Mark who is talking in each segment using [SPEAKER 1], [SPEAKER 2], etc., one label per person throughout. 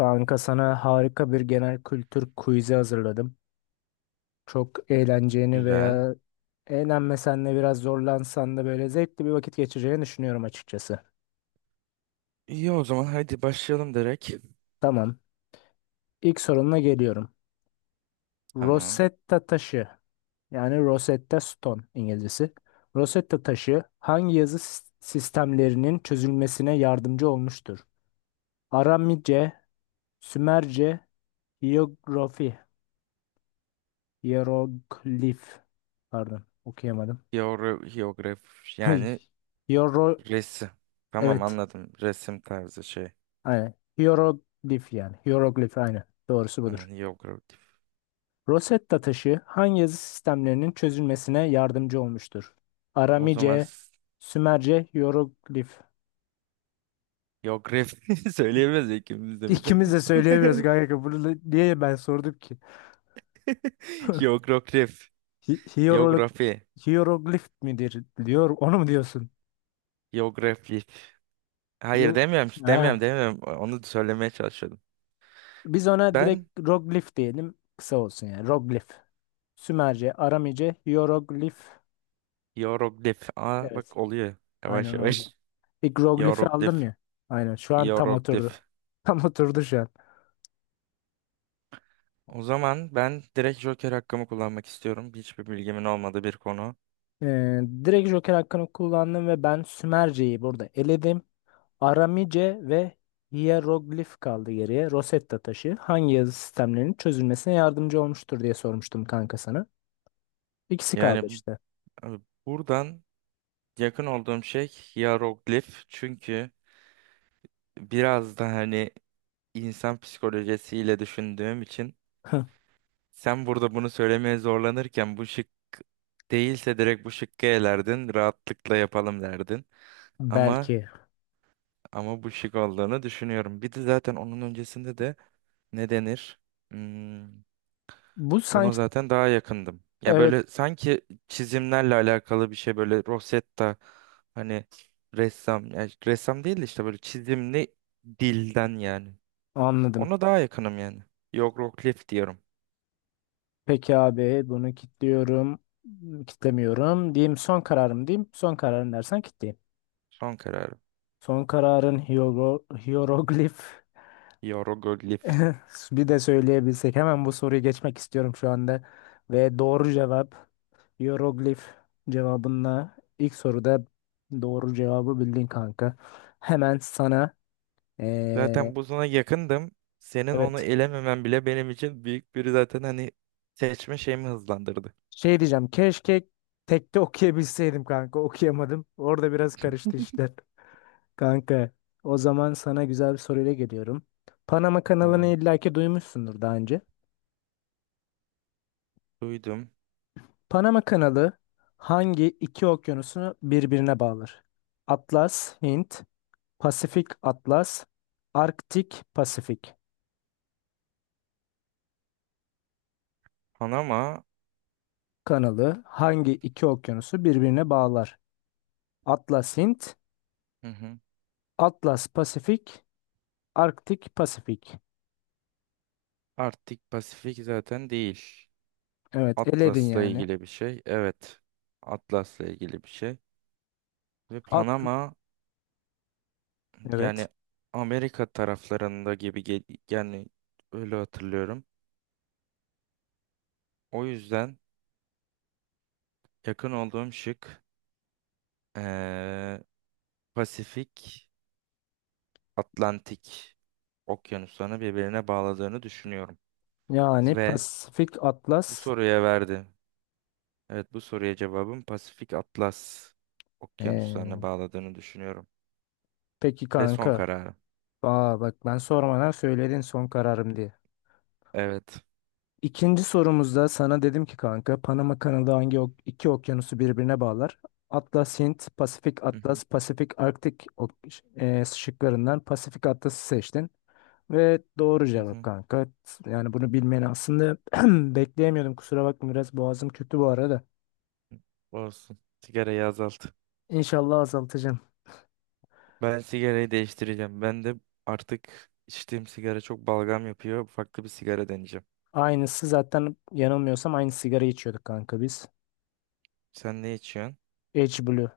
[SPEAKER 1] Kanka, sana harika bir genel kültür quiz'i hazırladım. Çok eğleneceğini
[SPEAKER 2] Güzel.
[SPEAKER 1] veya eğlenmesen de biraz zorlansan da böyle zevkli bir vakit geçireceğini düşünüyorum açıkçası.
[SPEAKER 2] İyi o zaman hadi başlayalım direkt.
[SPEAKER 1] Tamam. İlk sorunla geliyorum.
[SPEAKER 2] Tamam.
[SPEAKER 1] Rosetta taşı, yani Rosetta Stone İngilizcesi. Rosetta taşı hangi yazı sistemlerinin çözülmesine yardımcı olmuştur? Aramice, Sümerce, Hiyerografi, Hieroglif. Pardon, okuyamadım.
[SPEAKER 2] Hiyograf yani
[SPEAKER 1] Hiero-
[SPEAKER 2] resim. Tamam,
[SPEAKER 1] Evet.
[SPEAKER 2] anladım. Resim tarzı şey.
[SPEAKER 1] Aynen. Hieroglif yani. Hieroglif aynen. Doğrusu
[SPEAKER 2] Anan
[SPEAKER 1] budur.
[SPEAKER 2] hiyografik.
[SPEAKER 1] Rosetta taşı hangi yazı sistemlerinin çözülmesine yardımcı olmuştur?
[SPEAKER 2] O zaman
[SPEAKER 1] Aramice, Sümerce, Hieroglif.
[SPEAKER 2] hiyografi söyleyemez ikimiz de bir de.
[SPEAKER 1] İkimiz de söyleyemiyoruz kanka. Niye ben sordum ki?
[SPEAKER 2] Hiyograf.
[SPEAKER 1] Hi hierolog-
[SPEAKER 2] Hiyografi.
[SPEAKER 1] Hieroglif midir diyor. Onu mu diyorsun?
[SPEAKER 2] Hiyografi. Hayır,
[SPEAKER 1] Yo.
[SPEAKER 2] demiyorum. Demiyorum,
[SPEAKER 1] Ha.
[SPEAKER 2] demiyorum. Onu söylemeye çalışıyordum.
[SPEAKER 1] Biz ona
[SPEAKER 2] Ben
[SPEAKER 1] direkt roglif diyelim. Kısa olsun yani. Roglif. Sümerce, Aramice, Hieroglif.
[SPEAKER 2] hiyoglif. Aa,
[SPEAKER 1] Evet.
[SPEAKER 2] bak, oluyor. Yavaş
[SPEAKER 1] Aynen
[SPEAKER 2] yavaş.
[SPEAKER 1] oldu. Bir Groglif'i aldım
[SPEAKER 2] Hiyoglif.
[SPEAKER 1] ya. Aynen şu an tam oturdu.
[SPEAKER 2] Hiyoglif.
[SPEAKER 1] Tam oturdu şu an.
[SPEAKER 2] O zaman ben direkt Joker hakkımı kullanmak istiyorum. Hiçbir bilgimin olmadığı bir konu.
[SPEAKER 1] Direkt Joker hakkını kullandım ve ben Sümerce'yi burada eledim. Aramice ve Hieroglif kaldı geriye. Rosetta taşı hangi yazı sistemlerinin çözülmesine yardımcı olmuştur diye sormuştum kanka sana. İkisi kaldı
[SPEAKER 2] Yani
[SPEAKER 1] işte.
[SPEAKER 2] buradan yakın olduğum şey hieroglif. Çünkü biraz da hani insan psikolojisiyle düşündüğüm için sen burada bunu söylemeye zorlanırken bu şık değilse direkt bu şıkkı elerdin. Rahatlıkla yapalım derdin. Ama
[SPEAKER 1] Belki.
[SPEAKER 2] ama bu şık olduğunu düşünüyorum. Bir de zaten onun öncesinde de ne denir? Hmm,
[SPEAKER 1] Bu
[SPEAKER 2] Buna
[SPEAKER 1] sanki
[SPEAKER 2] zaten daha yakındım. Ya
[SPEAKER 1] evet,
[SPEAKER 2] böyle sanki çizimlerle alakalı bir şey, böyle Rosetta, hani ressam, yani ressam değil de işte böyle çizimli dilden yani.
[SPEAKER 1] anladım.
[SPEAKER 2] Ona daha yakınım yani. Hieroglif diyorum.
[SPEAKER 1] Peki abi, bunu kilitliyorum. Kitlemiyorum. Diyeyim son kararım diyeyim. Son kararım dersen kilitleyeyim.
[SPEAKER 2] Son kararım.
[SPEAKER 1] Son kararın hieroglif.
[SPEAKER 2] Hieroglif.
[SPEAKER 1] Bir de söyleyebilsek. Hemen bu soruyu geçmek istiyorum şu anda. Ve doğru cevap hieroglif cevabınla ilk soruda doğru cevabı bildin kanka. Hemen sana eee,
[SPEAKER 2] Zaten bu sana yakındım. Senin onu
[SPEAKER 1] evet,
[SPEAKER 2] elememen bile benim için büyük bir, zaten hani, seçme şeyimi hızlandırdı.
[SPEAKER 1] şey diyeceğim. Keşke tekte okuyabilseydim kanka. Okuyamadım. Orada biraz karıştı işler. Kanka, o zaman sana güzel bir soruyla geliyorum. Panama kanalını
[SPEAKER 2] Tamam.
[SPEAKER 1] illaki duymuşsundur daha önce.
[SPEAKER 2] Duydum.
[SPEAKER 1] Panama Kanalı hangi iki okyanusunu birbirine bağlar? Atlas, Hint, Pasifik Atlas, Arktik Pasifik
[SPEAKER 2] Panama.
[SPEAKER 1] kanalı hangi iki okyanusu birbirine bağlar? Atlas Hint,
[SPEAKER 2] Hı hı.
[SPEAKER 1] Atlas Pasifik, Arktik Pasifik.
[SPEAKER 2] Arktik Pasifik zaten değil.
[SPEAKER 1] Evet, eledin
[SPEAKER 2] Atlas'la
[SPEAKER 1] yani.
[SPEAKER 2] ilgili bir şey. Evet. Atlas'la ilgili bir şey. Ve
[SPEAKER 1] At
[SPEAKER 2] Panama,
[SPEAKER 1] evet.
[SPEAKER 2] yani Amerika taraflarında gibi yani öyle hatırlıyorum. O yüzden yakın olduğum şık eee, Pasifik, Atlantik okyanuslarını birbirine bağladığını düşünüyorum.
[SPEAKER 1] Yani
[SPEAKER 2] Ve
[SPEAKER 1] Pasifik
[SPEAKER 2] bu
[SPEAKER 1] Atlas.
[SPEAKER 2] soruya verdi. Evet, bu soruya cevabım Pasifik Atlas okyanuslarını
[SPEAKER 1] Ee,
[SPEAKER 2] bağladığını düşünüyorum.
[SPEAKER 1] peki
[SPEAKER 2] Ve
[SPEAKER 1] kanka.
[SPEAKER 2] son kararım.
[SPEAKER 1] Aa bak, ben sormadan söyledin son kararım diye.
[SPEAKER 2] Evet.
[SPEAKER 1] İkinci sorumuzda sana dedim ki kanka, Panama kanalı hangi iki okyanusu birbirine bağlar? Atlas Hint, Pasifik
[SPEAKER 2] Hı hı.
[SPEAKER 1] Atlas, Pasifik Arktik ok, şıklarından Pasifik Atlas'ı seçtin. Ve doğru
[SPEAKER 2] Hı
[SPEAKER 1] cevap
[SPEAKER 2] hı.
[SPEAKER 1] kanka. Yani bunu bilmeni aslında bekleyemiyordum. Kusura bakma, biraz boğazım kötü bu arada.
[SPEAKER 2] Olsun. Sigarayı azalt.
[SPEAKER 1] İnşallah azaltacağım.
[SPEAKER 2] Ben sigarayı değiştireceğim. Ben de artık içtiğim sigara çok balgam yapıyor. Farklı bir sigara deneyeceğim.
[SPEAKER 1] Aynısı zaten, yanılmıyorsam aynı sigara içiyorduk kanka biz.
[SPEAKER 2] Sen ne içiyorsun?
[SPEAKER 1] H Blue.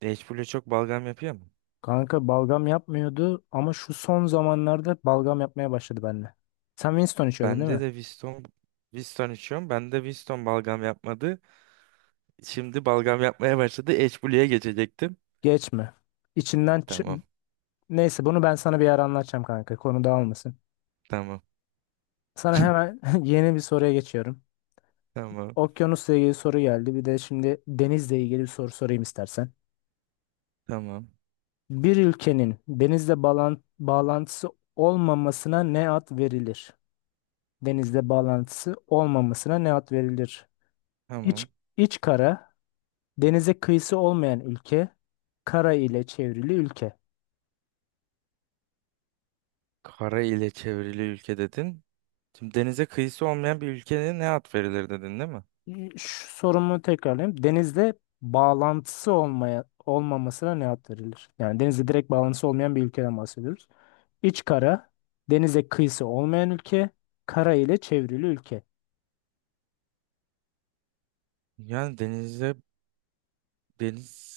[SPEAKER 2] H Blue çok balgam yapıyor mu?
[SPEAKER 1] Kanka, balgam yapmıyordu ama şu son zamanlarda balgam yapmaya başladı benimle. Sen Winston içiyordun değil
[SPEAKER 2] Bende
[SPEAKER 1] mi?
[SPEAKER 2] de Viston içiyorum. Bende Viston balgam yapmadı. Şimdi balgam yapmaya başladı. H Blue'ya geçecektim.
[SPEAKER 1] Geçme. İçinden
[SPEAKER 2] Tamam.
[SPEAKER 1] çı- Neyse, bunu ben sana bir ara anlatacağım kanka. Konu dağılmasın.
[SPEAKER 2] Tamam.
[SPEAKER 1] Sana hemen yeni bir soruya geçiyorum.
[SPEAKER 2] Tamam.
[SPEAKER 1] Okyanusla ilgili soru geldi. Bir de şimdi denizle ilgili bir soru sorayım istersen.
[SPEAKER 2] Tamam.
[SPEAKER 1] Bir ülkenin denizle bağlantısı olmamasına ne ad verilir? Denizle bağlantısı olmamasına ne ad verilir? İç,
[SPEAKER 2] Tamam.
[SPEAKER 1] iç kara, denize kıyısı olmayan ülke, kara ile çevrili ülke.
[SPEAKER 2] Kara ile çevrili ülke dedin. Şimdi denize kıyısı olmayan bir ülkeye ne ad verilir dedin, değil mi?
[SPEAKER 1] Şu sorumu tekrarlayayım. Denizde bağlantısı olmaya olmamasına ne ad verilir? Yani denizde direkt bağlantısı olmayan bir ülkeden bahsediyoruz. İç kara, denize kıyısı olmayan ülke, kara ile çevrili ülke.
[SPEAKER 2] Yani denize deniz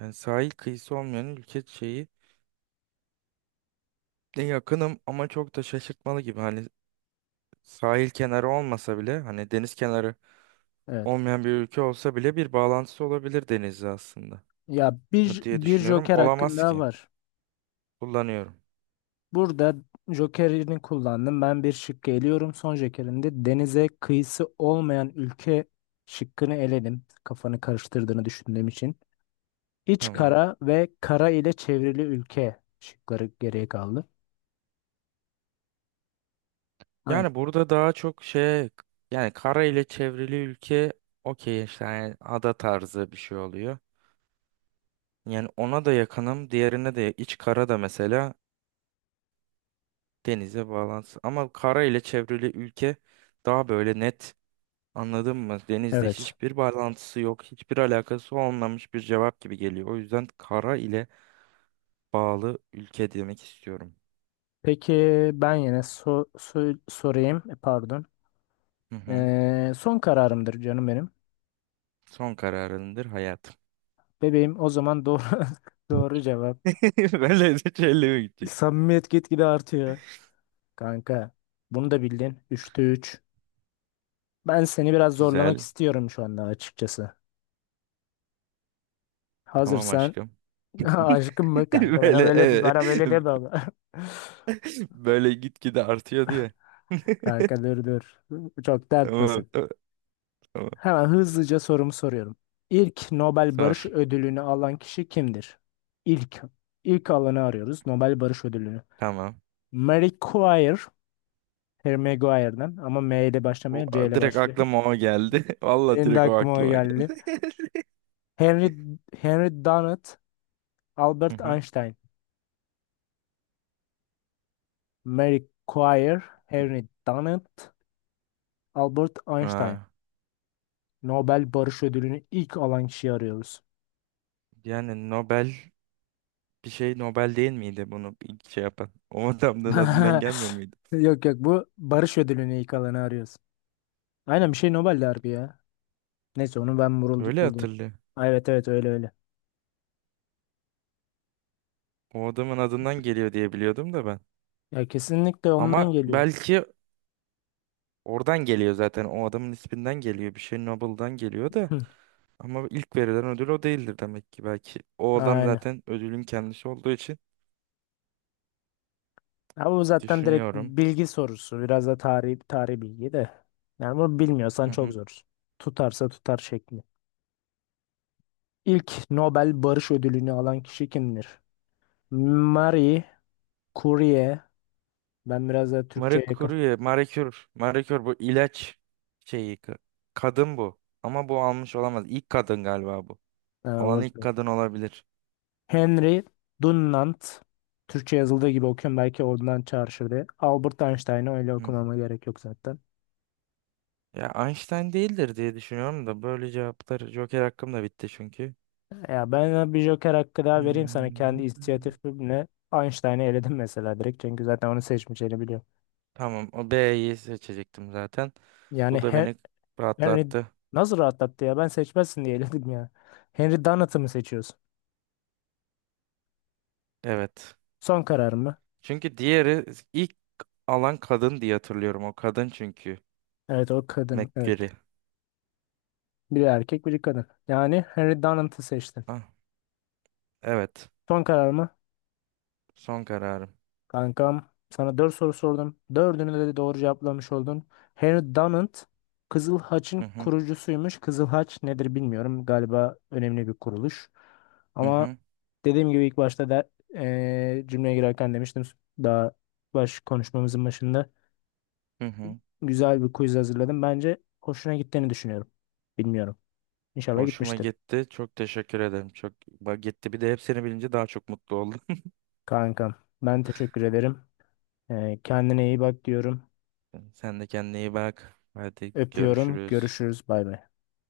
[SPEAKER 2] Yani sahil kıyısı olmayan ülke şeyi de yakınım, ama çok da şaşırtmalı gibi. Hani sahil kenarı olmasa bile, hani deniz kenarı
[SPEAKER 1] Evet.
[SPEAKER 2] olmayan bir ülke olsa bile bir bağlantısı olabilir denizle aslında
[SPEAKER 1] Ya,
[SPEAKER 2] mı
[SPEAKER 1] bir
[SPEAKER 2] diye
[SPEAKER 1] bir
[SPEAKER 2] düşünüyorum.
[SPEAKER 1] joker hakkın
[SPEAKER 2] Olamaz
[SPEAKER 1] daha
[SPEAKER 2] ki.
[SPEAKER 1] var.
[SPEAKER 2] Kullanıyorum.
[SPEAKER 1] Burada jokerini kullandım. Ben bir şık eliyorum. Son jokerinde denize kıyısı olmayan ülke şıkkını eledim. Kafanı karıştırdığını düşündüğüm için. İç
[SPEAKER 2] Tamam.
[SPEAKER 1] kara ve kara ile çevrili ülke şıkları geriye kaldı. Aynen.
[SPEAKER 2] Yani burada daha çok şey, yani kara ile çevrili ülke, okey işte, yani ada tarzı bir şey oluyor. Yani ona da yakınım. Diğerine de, iç kara da mesela, denize bağlantısı. Ama kara ile çevrili ülke daha böyle net. Anladın mı? Denizle
[SPEAKER 1] Evet.
[SPEAKER 2] hiçbir bağlantısı yok, hiçbir alakası olmamış bir cevap gibi geliyor. O yüzden kara ile bağlı ülke demek istiyorum.
[SPEAKER 1] Peki ben yine sorayım. Pardon.
[SPEAKER 2] Hı hı.
[SPEAKER 1] Son kararımdır canım benim.
[SPEAKER 2] Son kararındır hayat.
[SPEAKER 1] Bebeğim, o zaman doğru doğru cevap.
[SPEAKER 2] Böyle de seçelim gidecek.
[SPEAKER 1] Samimiyet gitgide artıyor. Kanka, bunu da bildin. Üçte 3. Ben seni biraz zorlamak
[SPEAKER 2] Güzel.
[SPEAKER 1] istiyorum şu anda açıkçası.
[SPEAKER 2] Tamam
[SPEAKER 1] Hazırsan
[SPEAKER 2] aşkım.
[SPEAKER 1] aşkım mı kanka, bana
[SPEAKER 2] Böyle
[SPEAKER 1] böyle bana böyle deme ama.
[SPEAKER 2] böyle gitgide artıyor diye.
[SPEAKER 1] Kanka dur. Çok
[SPEAKER 2] Tamam,
[SPEAKER 1] dertmesin.
[SPEAKER 2] tamam, tamam.
[SPEAKER 1] Hemen hızlıca sorumu soruyorum. İlk Nobel
[SPEAKER 2] Sor.
[SPEAKER 1] Barış Ödülünü alan kişi kimdir? İlk. İlk alanı arıyoruz. Nobel Barış Ödülünü.
[SPEAKER 2] Tamam.
[SPEAKER 1] Marie Curie. Harry Maguire'dan ama M ile
[SPEAKER 2] O,
[SPEAKER 1] başlamıyor, C ile
[SPEAKER 2] direkt
[SPEAKER 1] başlıyor.
[SPEAKER 2] aklıma o geldi. Vallahi
[SPEAKER 1] Benim de
[SPEAKER 2] direkt o
[SPEAKER 1] aklıma o
[SPEAKER 2] aklıma
[SPEAKER 1] geldi.
[SPEAKER 2] geldi.
[SPEAKER 1] Henry, Henry Dunant,
[SPEAKER 2] Hı
[SPEAKER 1] Albert
[SPEAKER 2] hı.
[SPEAKER 1] Einstein. Marie Curie, Henry Dunant, Albert Einstein.
[SPEAKER 2] Ha.
[SPEAKER 1] Nobel Barış Ödülünü ilk alan kişiyi arıyoruz.
[SPEAKER 2] Yani Nobel Bir şey Nobel değil miydi bunu ilk şey yapan? O adamın adından gelmiyor muydu?
[SPEAKER 1] Yok, bu Barış Ödülünü ilk alanı arıyoruz. Aynen, bir şey Nobel Derbi ya. Neyse, onu ben
[SPEAKER 2] Öyle
[SPEAKER 1] bulayım.
[SPEAKER 2] hatırlıyor.
[SPEAKER 1] Ay, evet, öyle öyle.
[SPEAKER 2] O adamın adından geliyor diye biliyordum da ben.
[SPEAKER 1] Ya kesinlikle
[SPEAKER 2] Ama
[SPEAKER 1] ondan geliyor.
[SPEAKER 2] belki oradan geliyor zaten. O adamın isminden geliyor. Bir şey Nobel'dan geliyor da.
[SPEAKER 1] Hı,
[SPEAKER 2] Ama ilk verilen ödül o değildir demek ki. Belki o adam
[SPEAKER 1] Aynen.
[SPEAKER 2] zaten ödülün kendisi olduğu için
[SPEAKER 1] Ya bu zaten direkt
[SPEAKER 2] düşünüyorum.
[SPEAKER 1] bilgi sorusu. Biraz da tarih, tarih bilgi de. Yani bunu bilmiyorsan
[SPEAKER 2] Hı
[SPEAKER 1] çok
[SPEAKER 2] hı.
[SPEAKER 1] zor. Tutarsa tutar şekli. İlk Nobel Barış Ödülünü alan kişi kimdir? Marie Curie. Ben biraz da
[SPEAKER 2] Marie
[SPEAKER 1] Türkçe'ye yakın.
[SPEAKER 2] Curie, Marie Curie, Marie Curie bu ilaç şeyi. Kadın bu. Ama bu almış olamaz. İlk kadın galiba bu.
[SPEAKER 1] Ha,
[SPEAKER 2] Alan ilk
[SPEAKER 1] olabilir.
[SPEAKER 2] kadın olabilir.
[SPEAKER 1] Henry Dunant. Türkçe yazıldığı gibi okuyorum. Belki ondan çağrışır diye. Albert Einstein'ı öyle okumama gerek yok zaten.
[SPEAKER 2] Ya, Einstein değildir diye düşünüyorum da, böyle cevaplar. Joker hakkım da bitti çünkü.
[SPEAKER 1] Ya ben bir Joker hakkı daha vereyim sana, kendi
[SPEAKER 2] Hmm.
[SPEAKER 1] inisiyatifimle Einstein'ı eledim mesela direkt, çünkü zaten onu seçmeyeceğini biliyorum.
[SPEAKER 2] Tamam, o B'yi seçecektim zaten.
[SPEAKER 1] Yani
[SPEAKER 2] Bu da
[SPEAKER 1] Hen-
[SPEAKER 2] beni
[SPEAKER 1] Henry
[SPEAKER 2] rahatlattı.
[SPEAKER 1] nasıl rahatlattı ya, ben seçmezsin diye eledim ya. Henry Donat'ı mı seçiyorsun?
[SPEAKER 2] Evet.
[SPEAKER 1] Son karar mı?
[SPEAKER 2] Çünkü diğeri ilk alan kadın diye hatırlıyorum. O kadın çünkü.
[SPEAKER 1] Evet, o kadın, evet.
[SPEAKER 2] McCreary.
[SPEAKER 1] Biri erkek biri kadın. Yani Henry Donat'ı seçtin.
[SPEAKER 2] Ah, evet.
[SPEAKER 1] Son karar mı?
[SPEAKER 2] Son kararım.
[SPEAKER 1] Kankam, sana 4 soru sordum. Dördünü de doğru cevaplamış oldun. Henry Dunant Kızıl
[SPEAKER 2] Hı
[SPEAKER 1] Haç'ın
[SPEAKER 2] hı,
[SPEAKER 1] kurucusuymuş. Kızıl Haç nedir bilmiyorum. Galiba önemli bir kuruluş.
[SPEAKER 2] hı
[SPEAKER 1] Ama
[SPEAKER 2] hı,
[SPEAKER 1] dediğim gibi ilk başta da cümleye girerken demiştim. Daha baş konuşmamızın başında
[SPEAKER 2] hı hı.
[SPEAKER 1] güzel bir quiz hazırladım. Bence hoşuna gittiğini düşünüyorum. Bilmiyorum. İnşallah
[SPEAKER 2] Hoşuma
[SPEAKER 1] gitmiştir.
[SPEAKER 2] gitti. Çok teşekkür ederim. Çok, bak, gitti. Bir de hepsini bilince daha çok mutlu oldum.
[SPEAKER 1] Kankam, ben teşekkür ederim. Kendine iyi bak diyorum.
[SPEAKER 2] Sen de kendine iyi bak. Hadi
[SPEAKER 1] Öpüyorum.
[SPEAKER 2] görüşürüz.
[SPEAKER 1] Görüşürüz. Bay bay.